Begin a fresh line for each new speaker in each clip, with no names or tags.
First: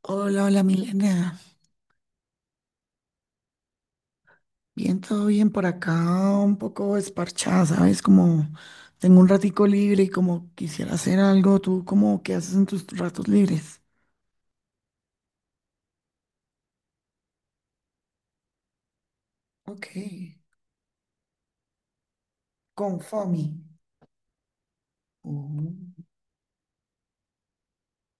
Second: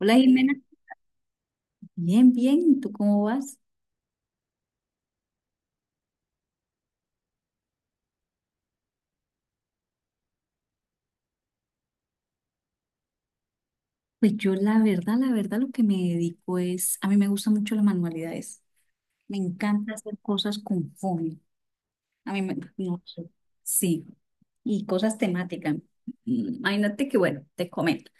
Hola
Hola,
Jimena,
hola Milena.
bien, bien, ¿y tú cómo vas?
Bien, todo bien por acá, un poco esparchada, ¿sabes? Como tengo un ratico libre y como quisiera hacer algo. ¿Tú cómo qué haces en tus ratos libres?
Pues yo la verdad lo que me dedico es, a mí me gustan mucho las manualidades, me encanta
Ok,
hacer cosas con foamy, a mí me,
con
no sé,
FOMI.
sí, y cosas temáticas.
Oh.
Imagínate que, bueno, te comento,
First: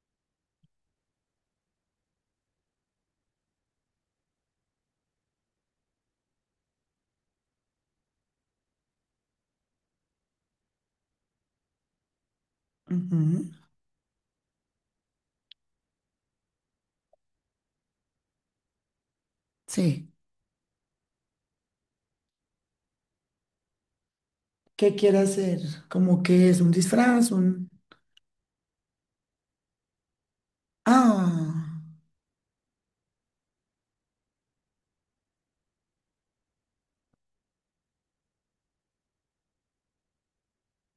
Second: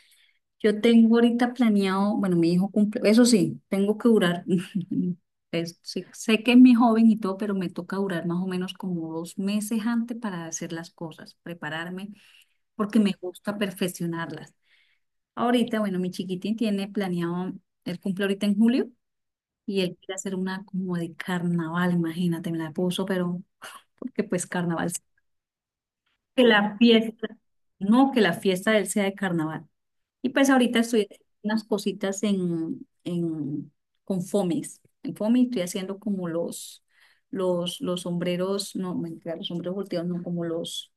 yo tengo ahorita planeado, bueno, mi hijo cumple, eso sí, tengo que durar, sí, sé que es mi joven y todo, pero me toca durar más o menos como 2 meses antes para hacer las cosas, prepararme, porque me
Ujú.
gusta perfeccionarlas. Ahorita, bueno, mi chiquitín tiene planeado, él cumple ahorita en julio y él
Sí.
quiere hacer una como de carnaval, imagínate, me la puso, pero porque pues carnaval,
¿Qué quiere hacer? Como
que
que es un
la fiesta,
disfraz, un...
no, que la fiesta de él sea de carnaval. Y pues ahorita estoy haciendo unas
Ah,
cositas con Fomis. En Fomis estoy haciendo como los sombreros, no, mentira, los sombreros volteados, no, como los,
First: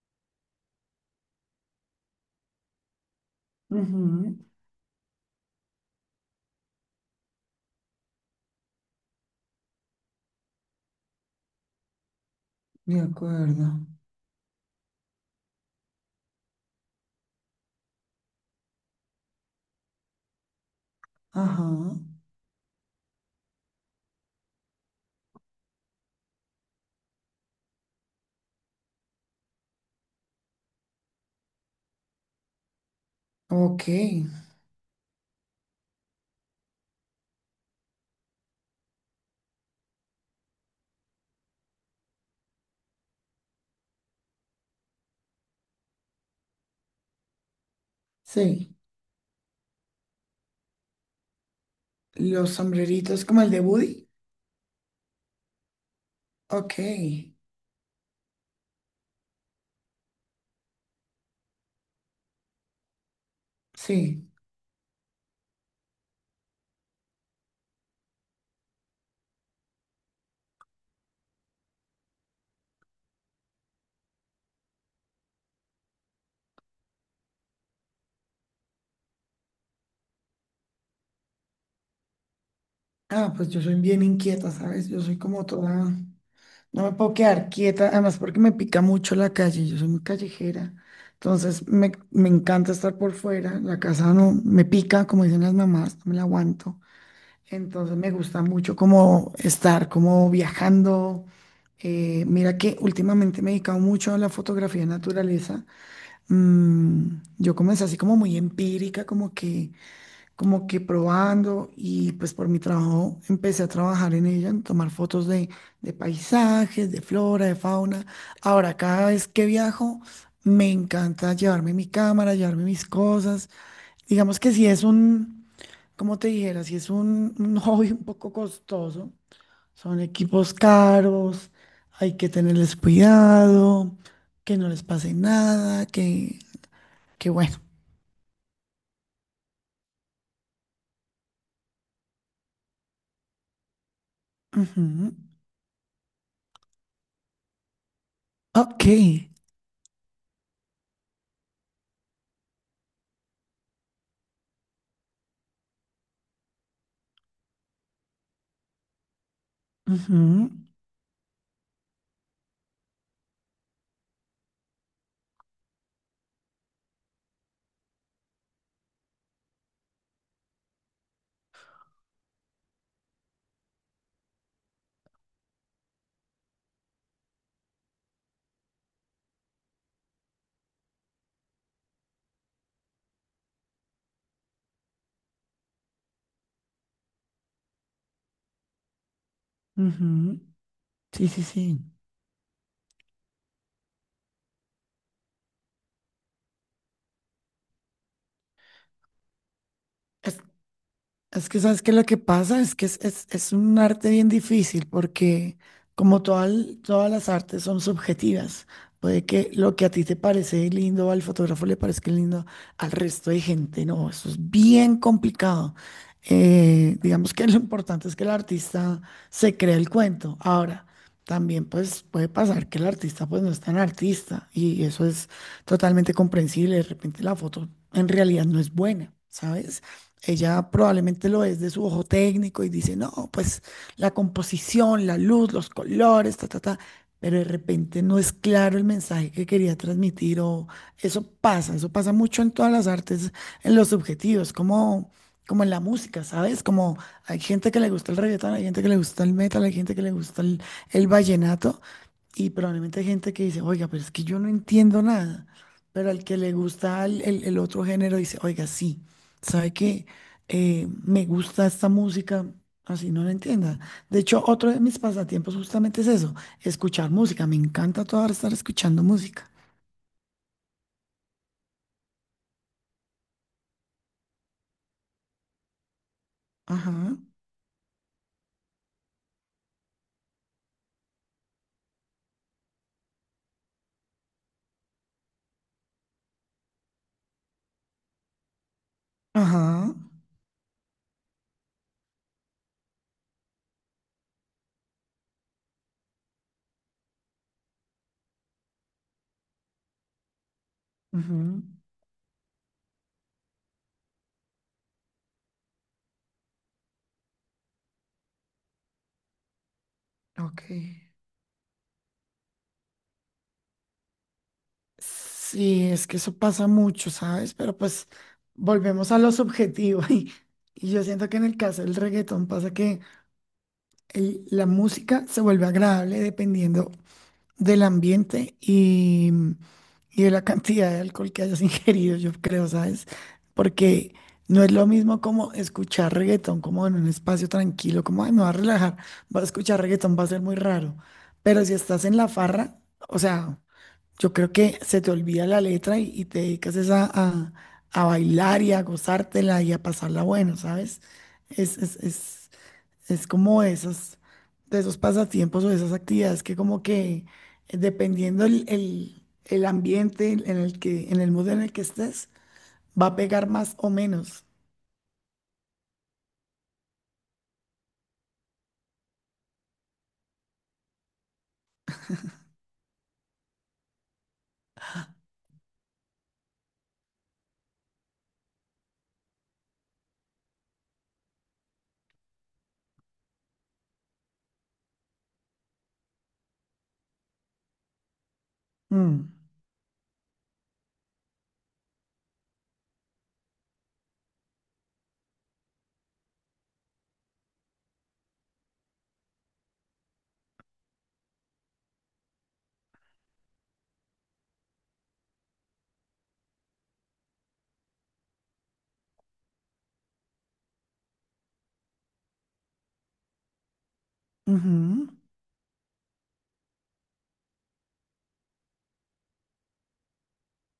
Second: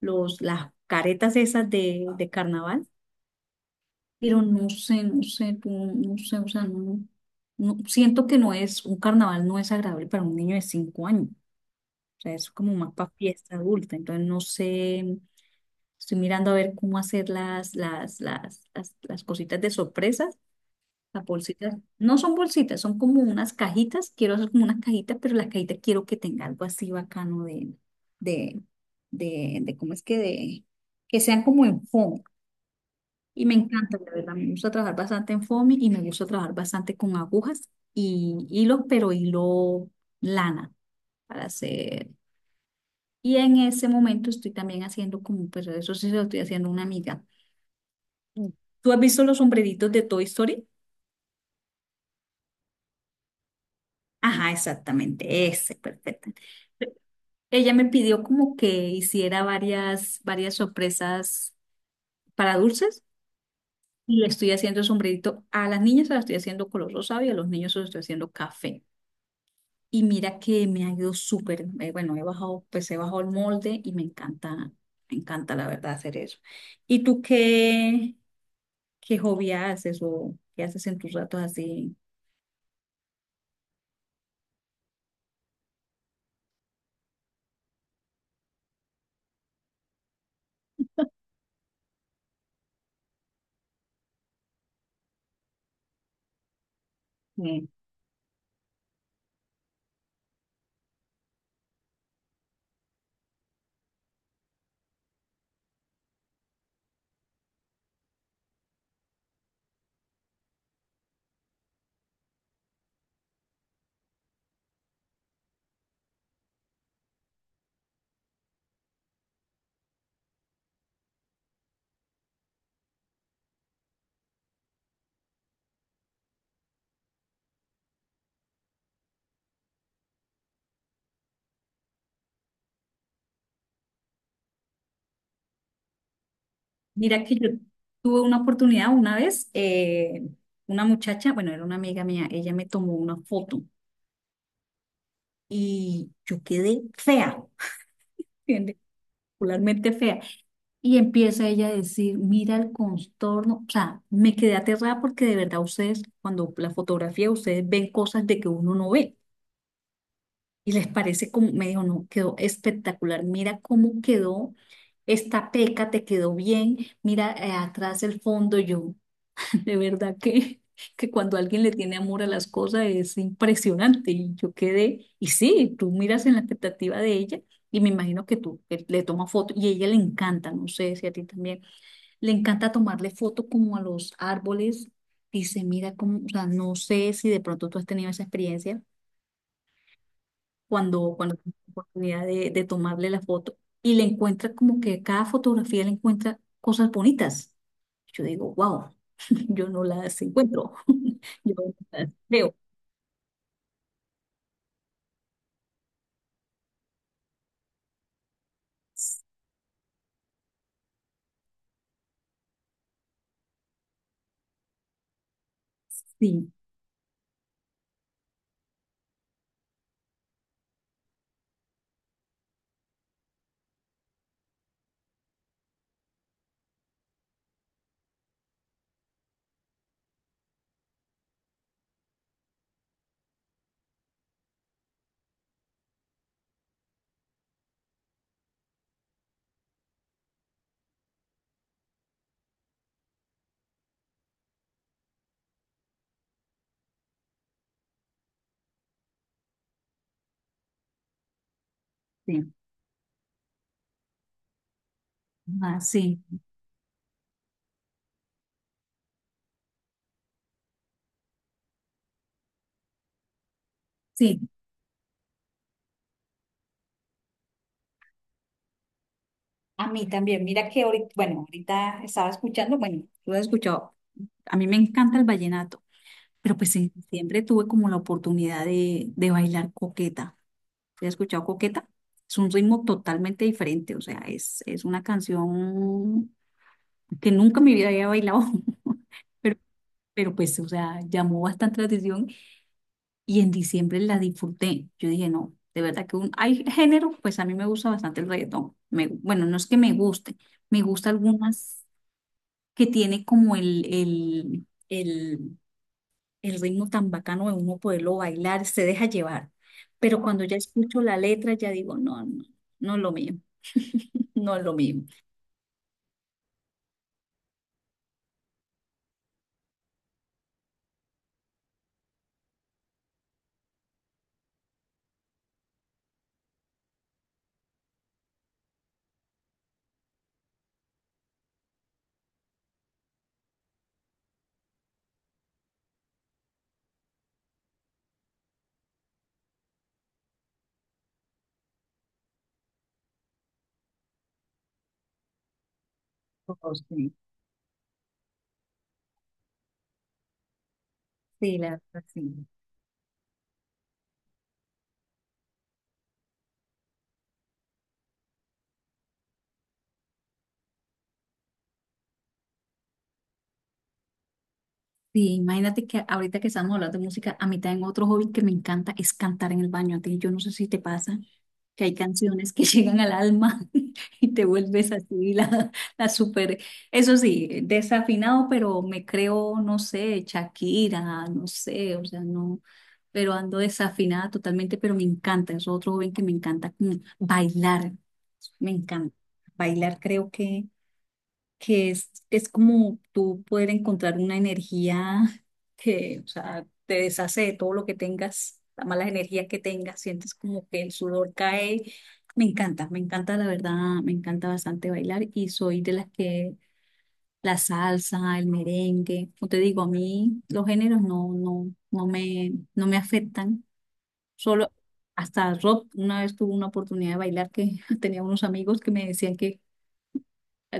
los, las caretas esas de carnaval.
ujú,
Pero no sé, no sé, tú, no sé, o sea, no, siento que no es, un carnaval no es agradable para un niño de 5 años, o sea, es como más
de
para fiesta
acuerdo.
adulta, entonces no sé, estoy mirando a ver cómo hacer las cositas de sorpresas, las
Ajá.
bolsitas, no son bolsitas, son como unas cajitas, quiero hacer como unas cajitas, pero las cajitas quiero que tenga algo así bacano de, de, ¿cómo es que de, que sean como en fondo? Y me
Ok,
encanta, la verdad, me gusta trabajar bastante en foamy y me gusta trabajar bastante con agujas y hilos, pero hilo lana para hacer. Y en ese momento estoy también haciendo como, pues eso sí se lo estoy haciendo a una amiga. Mm.
sí.
¿Tú has visto los sombreritos de Toy Story?
Los sombreritos como el de Woody.
Ajá, exactamente, ese, perfecto.
Ok,
Ella me pidió como que hiciera varias, varias sorpresas para dulces y
sí.
le estoy haciendo el sombrerito. A las niñas se las estoy haciendo color rosado y a los niños se los estoy haciendo café. Y mira que me ha ido súper, bueno, he bajado, pues he bajado el molde y me encanta la verdad hacer eso. ¿Y tú qué, qué hobby haces o qué haces en tus ratos así?
Ah, pues yo soy bien inquieta, ¿sabes? Yo soy como toda, no me puedo quedar quieta, además porque me pica mucho la calle, yo soy muy callejera, entonces me encanta estar por fuera, la casa no me pica, como dicen las mamás, no me la aguanto,
Eh,
entonces me gusta mucho como estar, como viajando. Mira que últimamente me he dedicado mucho a la fotografía de naturaleza. Mm, yo comencé así como muy empírica, como que probando y pues por mi trabajo empecé a trabajar en ella, en tomar fotos de paisajes, de flora, de fauna. Ahora, cada vez que viajo, me encanta llevarme mi cámara, llevarme mis cosas. Digamos que si es un, como te dijera, si es un hobby un poco costoso, son equipos caros, hay que tenerles cuidado, que no les pase nada,
Mira
que
que yo
bueno.
tuve una oportunidad una vez, una muchacha, bueno, era una amiga mía, ella me tomó una foto
Ujú.
y yo quedé fea, bien
Ok.
particularmente fea. Y empieza ella a decir, mira el contorno, o sea, me quedé aterrada porque de verdad ustedes, cuando la fotografía, ustedes ven cosas de que uno no ve
Ujú,
y les parece como, me dijo, no, quedó espectacular, mira cómo quedó esta peca, te quedó bien, mira atrás el fondo, yo, de verdad que cuando alguien le tiene amor a las cosas es impresionante y yo quedé, y sí, tú miras en la expectativa de ella y me imagino que tú le tomas foto y a ella le encanta, no sé si a ti también le encanta tomarle foto como a los árboles. Dice, mira cómo, o sea, no sé si de pronto tú has tenido esa experiencia
ujú.
cuando,
Sí,
cuando
sí,
tienes la
sí.
oportunidad de tomarle la foto. Y le encuentra como que cada fotografía le encuentra cosas bonitas. Yo digo, wow, yo no las
Es-
encuentro.
Es
Yo
que
no
sabes que lo
las
que
veo.
pasa es que es, es un arte bien difícil porque como toda todas las artes son subjetivas, puede que lo que a ti te parece lindo al fotógrafo le parezca lindo al resto de gente, no, eso es bien complicado.
Sí,
Digamos que lo importante es que el artista se crea el cuento. Ahora, también pues puede pasar que el artista pues no es tan artista y eso es totalmente comprensible, de repente la foto en realidad no es buena, ¿sabes? Ella probablemente lo es de su ojo técnico y dice, no, pues la composición, la luz, los colores, ta, ta, ta, pero de repente no es claro el mensaje que quería transmitir o eso pasa mucho en todas las artes, en los subjetivos, como, como en la música, ¿sabes? Como hay gente que le gusta el reggaetón, hay gente que le gusta el metal, hay gente que le gusta el vallenato
sí,
y probablemente hay gente que dice, oiga, pero es que yo no entiendo nada.
ah,
Pero
sí,
al que le gusta el, el otro género dice, oiga, sí, sabe que me gusta esta música, así no la entienda. De hecho,
sí.
otro de mis pasatiempos justamente es eso, escuchar música. Me encanta toda ahora estar escuchando música.
A mí también, mira que ahorita, bueno, ahorita estaba escuchando, bueno, tú lo has escuchado, a mí me encanta el vallenato. Pero pues en
Ajá,
diciembre tuve como la oportunidad de bailar coqueta. ¿Sí? ¿Has escuchado coqueta? Es un ritmo totalmente diferente, o sea, es una canción que nunca en mi vida había bailado, pero,
ajá,
pero pues, o sea, llamó bastante la atención y en diciembre la disfruté. Yo dije, no, de verdad que un, hay género, pues a mí me gusta bastante el reggaetón. Bueno, no es que me guste, me gusta
ujú.
algunas que tiene como el ritmo tan bacano de uno poderlo bailar, se deja llevar. Pero cuando ya
Ok.
escucho la letra, ya digo, no es lo mío, no es lo mío.
Sí, es que eso pasa mucho, ¿sabes? Pero pues volvemos a lo subjetivo. Y, y yo siento que en el caso del reggaetón pasa que la música se vuelve agradable dependiendo del ambiente y de la cantidad de alcohol que hayas ingerido, yo creo, ¿sabes? Porque no es lo mismo como escuchar reggaetón como en un espacio tranquilo, como, ay, me va a relajar, va a escuchar reggaetón, va a ser muy raro. Pero si estás en la farra, o sea, yo creo que se te olvida la letra y te
Oh,
dedicas es a,
sí.
a bailar y a gozártela y a pasarla bueno, ¿sabes?
Sí, la
Es,
verdad, sí.
es como esos, de esos pasatiempos o esas actividades que como que dependiendo el, el ambiente en el que, en el mood en el que estés, va a pegar más o menos.
Sí, imagínate que ahorita que estamos hablando de música, a mí también otro hobby que me encanta es cantar en el baño. A ti, yo no sé si te pasa que hay canciones que llegan al alma y te vuelves así la super, eso sí, desafinado, pero me creo, no sé, Shakira, no sé, o sea, no. Pero ando desafinada totalmente, pero me encanta, es otro joven que me encanta como bailar, me encanta.
Mm,
Bailar creo que es como tú poder encontrar una energía que, o sea, te deshace de todo lo que tengas, las malas energías que tengas, sientes como que el sudor cae. Me encanta la verdad, me encanta bastante bailar y soy de las que la salsa, el merengue, como te digo, a mí los géneros no, no, no me afectan. Solo
ujú.
hasta Rob una vez tuvo una oportunidad de bailar que tenía unos amigos que me decían que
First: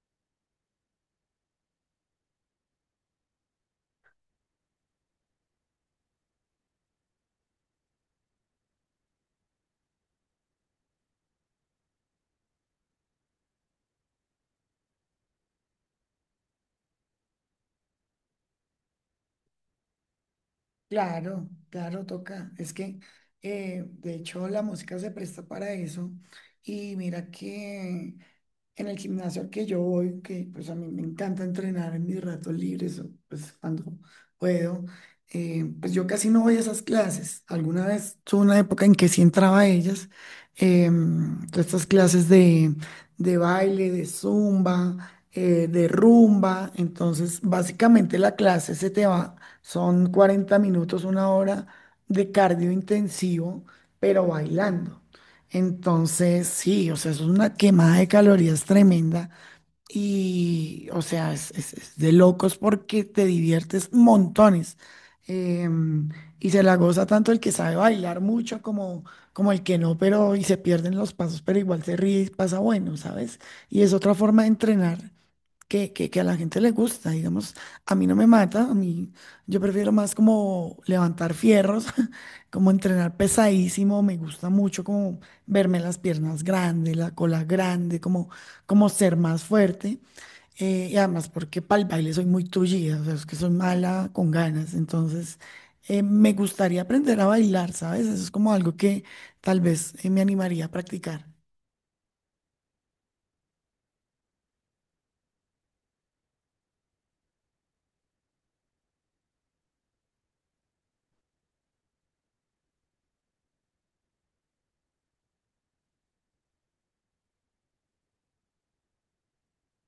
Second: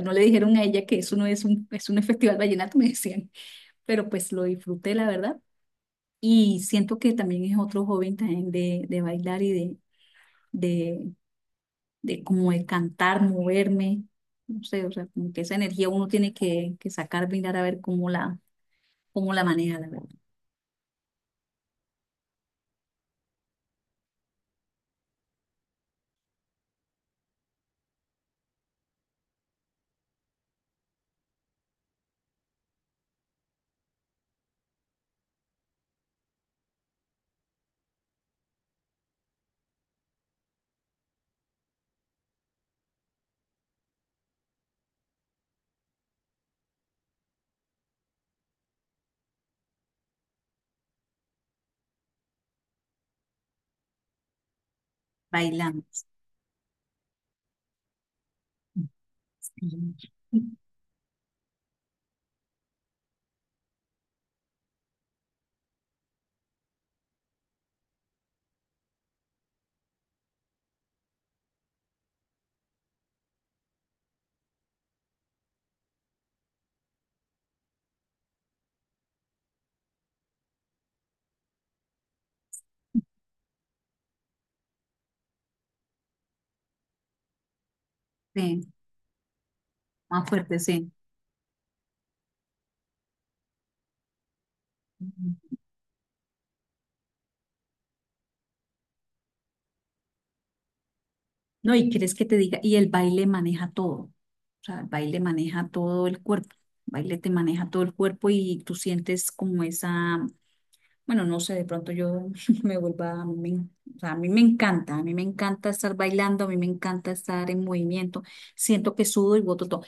no le dijeron a ella que eso no es un, es un festival vallenato, me decían, pero pues lo disfruté, la verdad. Y siento que también es otro joven también de bailar y de, de como de cantar, moverme, no sé, o sea, como que esa energía uno tiene que sacar, mirar a ver cómo la maneja, la verdad,
Claro, claro, toca. Es que de hecho la música se presta para eso. Y mira que en el gimnasio al que yo voy, que pues a mí me encanta entrenar en mis ratos libres, o, pues cuando puedo, pues yo casi no voy a esas clases. Alguna vez tuve una época en que sí entraba a ellas, todas estas clases de baile, de zumba, de rumba. Entonces, básicamente la clase se te va, son 40 minutos, una hora de cardio intensivo, pero bailando.
bailando.
Entonces, sí, o sea, es una quemada de calorías tremenda
Sí,
y, o sea, es, es de locos porque te diviertes montones. Em, y se la goza tanto el que sabe bailar mucho como, como el que no, pero y se pierden los pasos, pero igual se ríe y pasa bueno, ¿sabes? Y es otra forma de entrenar que a la gente le gusta, digamos, a mí no me mata, a mí yo prefiero más como levantar fierros, como entrenar pesadísimo, me gusta mucho como verme las piernas grandes, la cola grande, como,
sí,
como ser más fuerte.
más fuerte, sí.
Y además porque para el baile soy muy tullida, o sea, es que soy mala con ganas, entonces me gustaría aprender a bailar, ¿sabes? Eso es como algo que tal vez me animaría a practicar.
No, y quieres que te diga, y el baile maneja todo. O sea, el baile maneja todo el cuerpo. El baile te maneja todo el cuerpo y tú sientes como esa, bueno, no sé, de pronto yo me vuelva, me- o sea, a mí me encanta, a mí me encanta estar bailando, a mí me encanta estar en movimiento. Siento que sudo y boto todo.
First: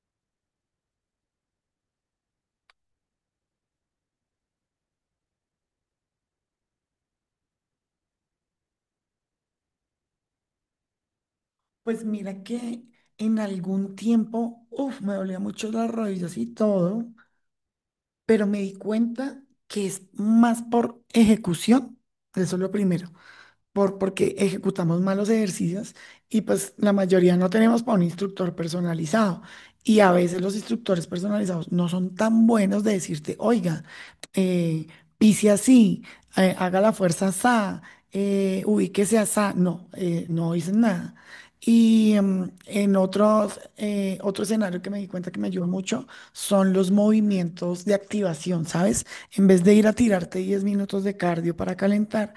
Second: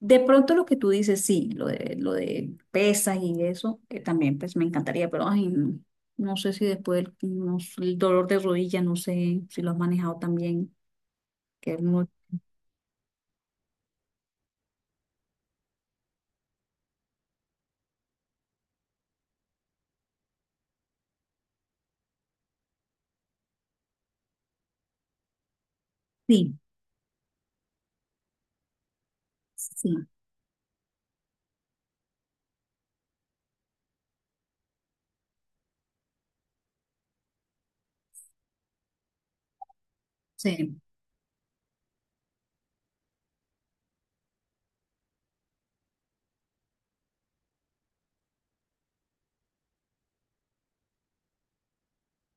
De pronto lo que tú dices, sí, lo de pesas y eso, que también pues me encantaría, pero ay, no, no sé si después el, no sé, el dolor de rodilla, no sé si lo has manejado también, que es
Pues
muy...
mira que en algún tiempo, uff, me dolía mucho las rodillas y todo, pero me di cuenta que es más por ejecución, eso es lo primero, por, porque ejecutamos malos ejercicios y
Sí,
pues la mayoría no tenemos para un instructor personalizado.
sí,
Y a veces los instructores personalizados no son tan buenos de decirte, oiga, eh, pise así, haga la fuerza asá, ubíquese asá. No, no
sí,
dicen nada. Y en otros, otro escenario que me di cuenta que me ayuda mucho son los movimientos de activación, ¿sabes? En vez de ir a tirarte 10 minutos de cardio para calentar,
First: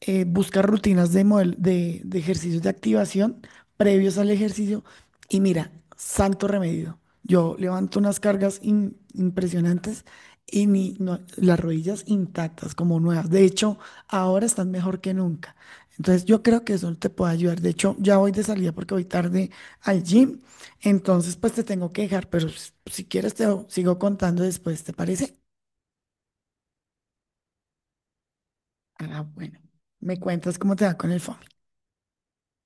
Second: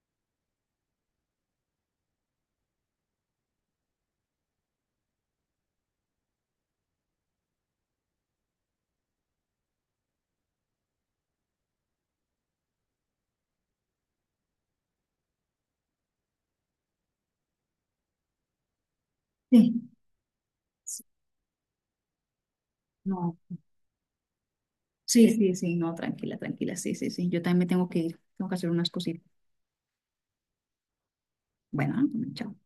busca rutinas de, de ejercicios de activación previos al ejercicio y mira, santo remedio. Yo levanto unas cargas impresionantes y las rodillas intactas, como nuevas. De hecho, ahora están mejor que nunca. Entonces, yo creo que eso te puede ayudar. De hecho, ya voy de salida porque voy tarde
sí.
al gym.
Sí,
Entonces, pues te tengo que dejar, pero si quieres
no,
te sigo contando después, ¿te
sí,
parece?
sí, sí, no, tranquila, tranquila, sí, sí, sí. Yo también me tengo que ir, tengo que hacer unas
Ah,
cositas.
bueno. Me cuentas cómo te va con el fondo.
Bueno, ah, chao.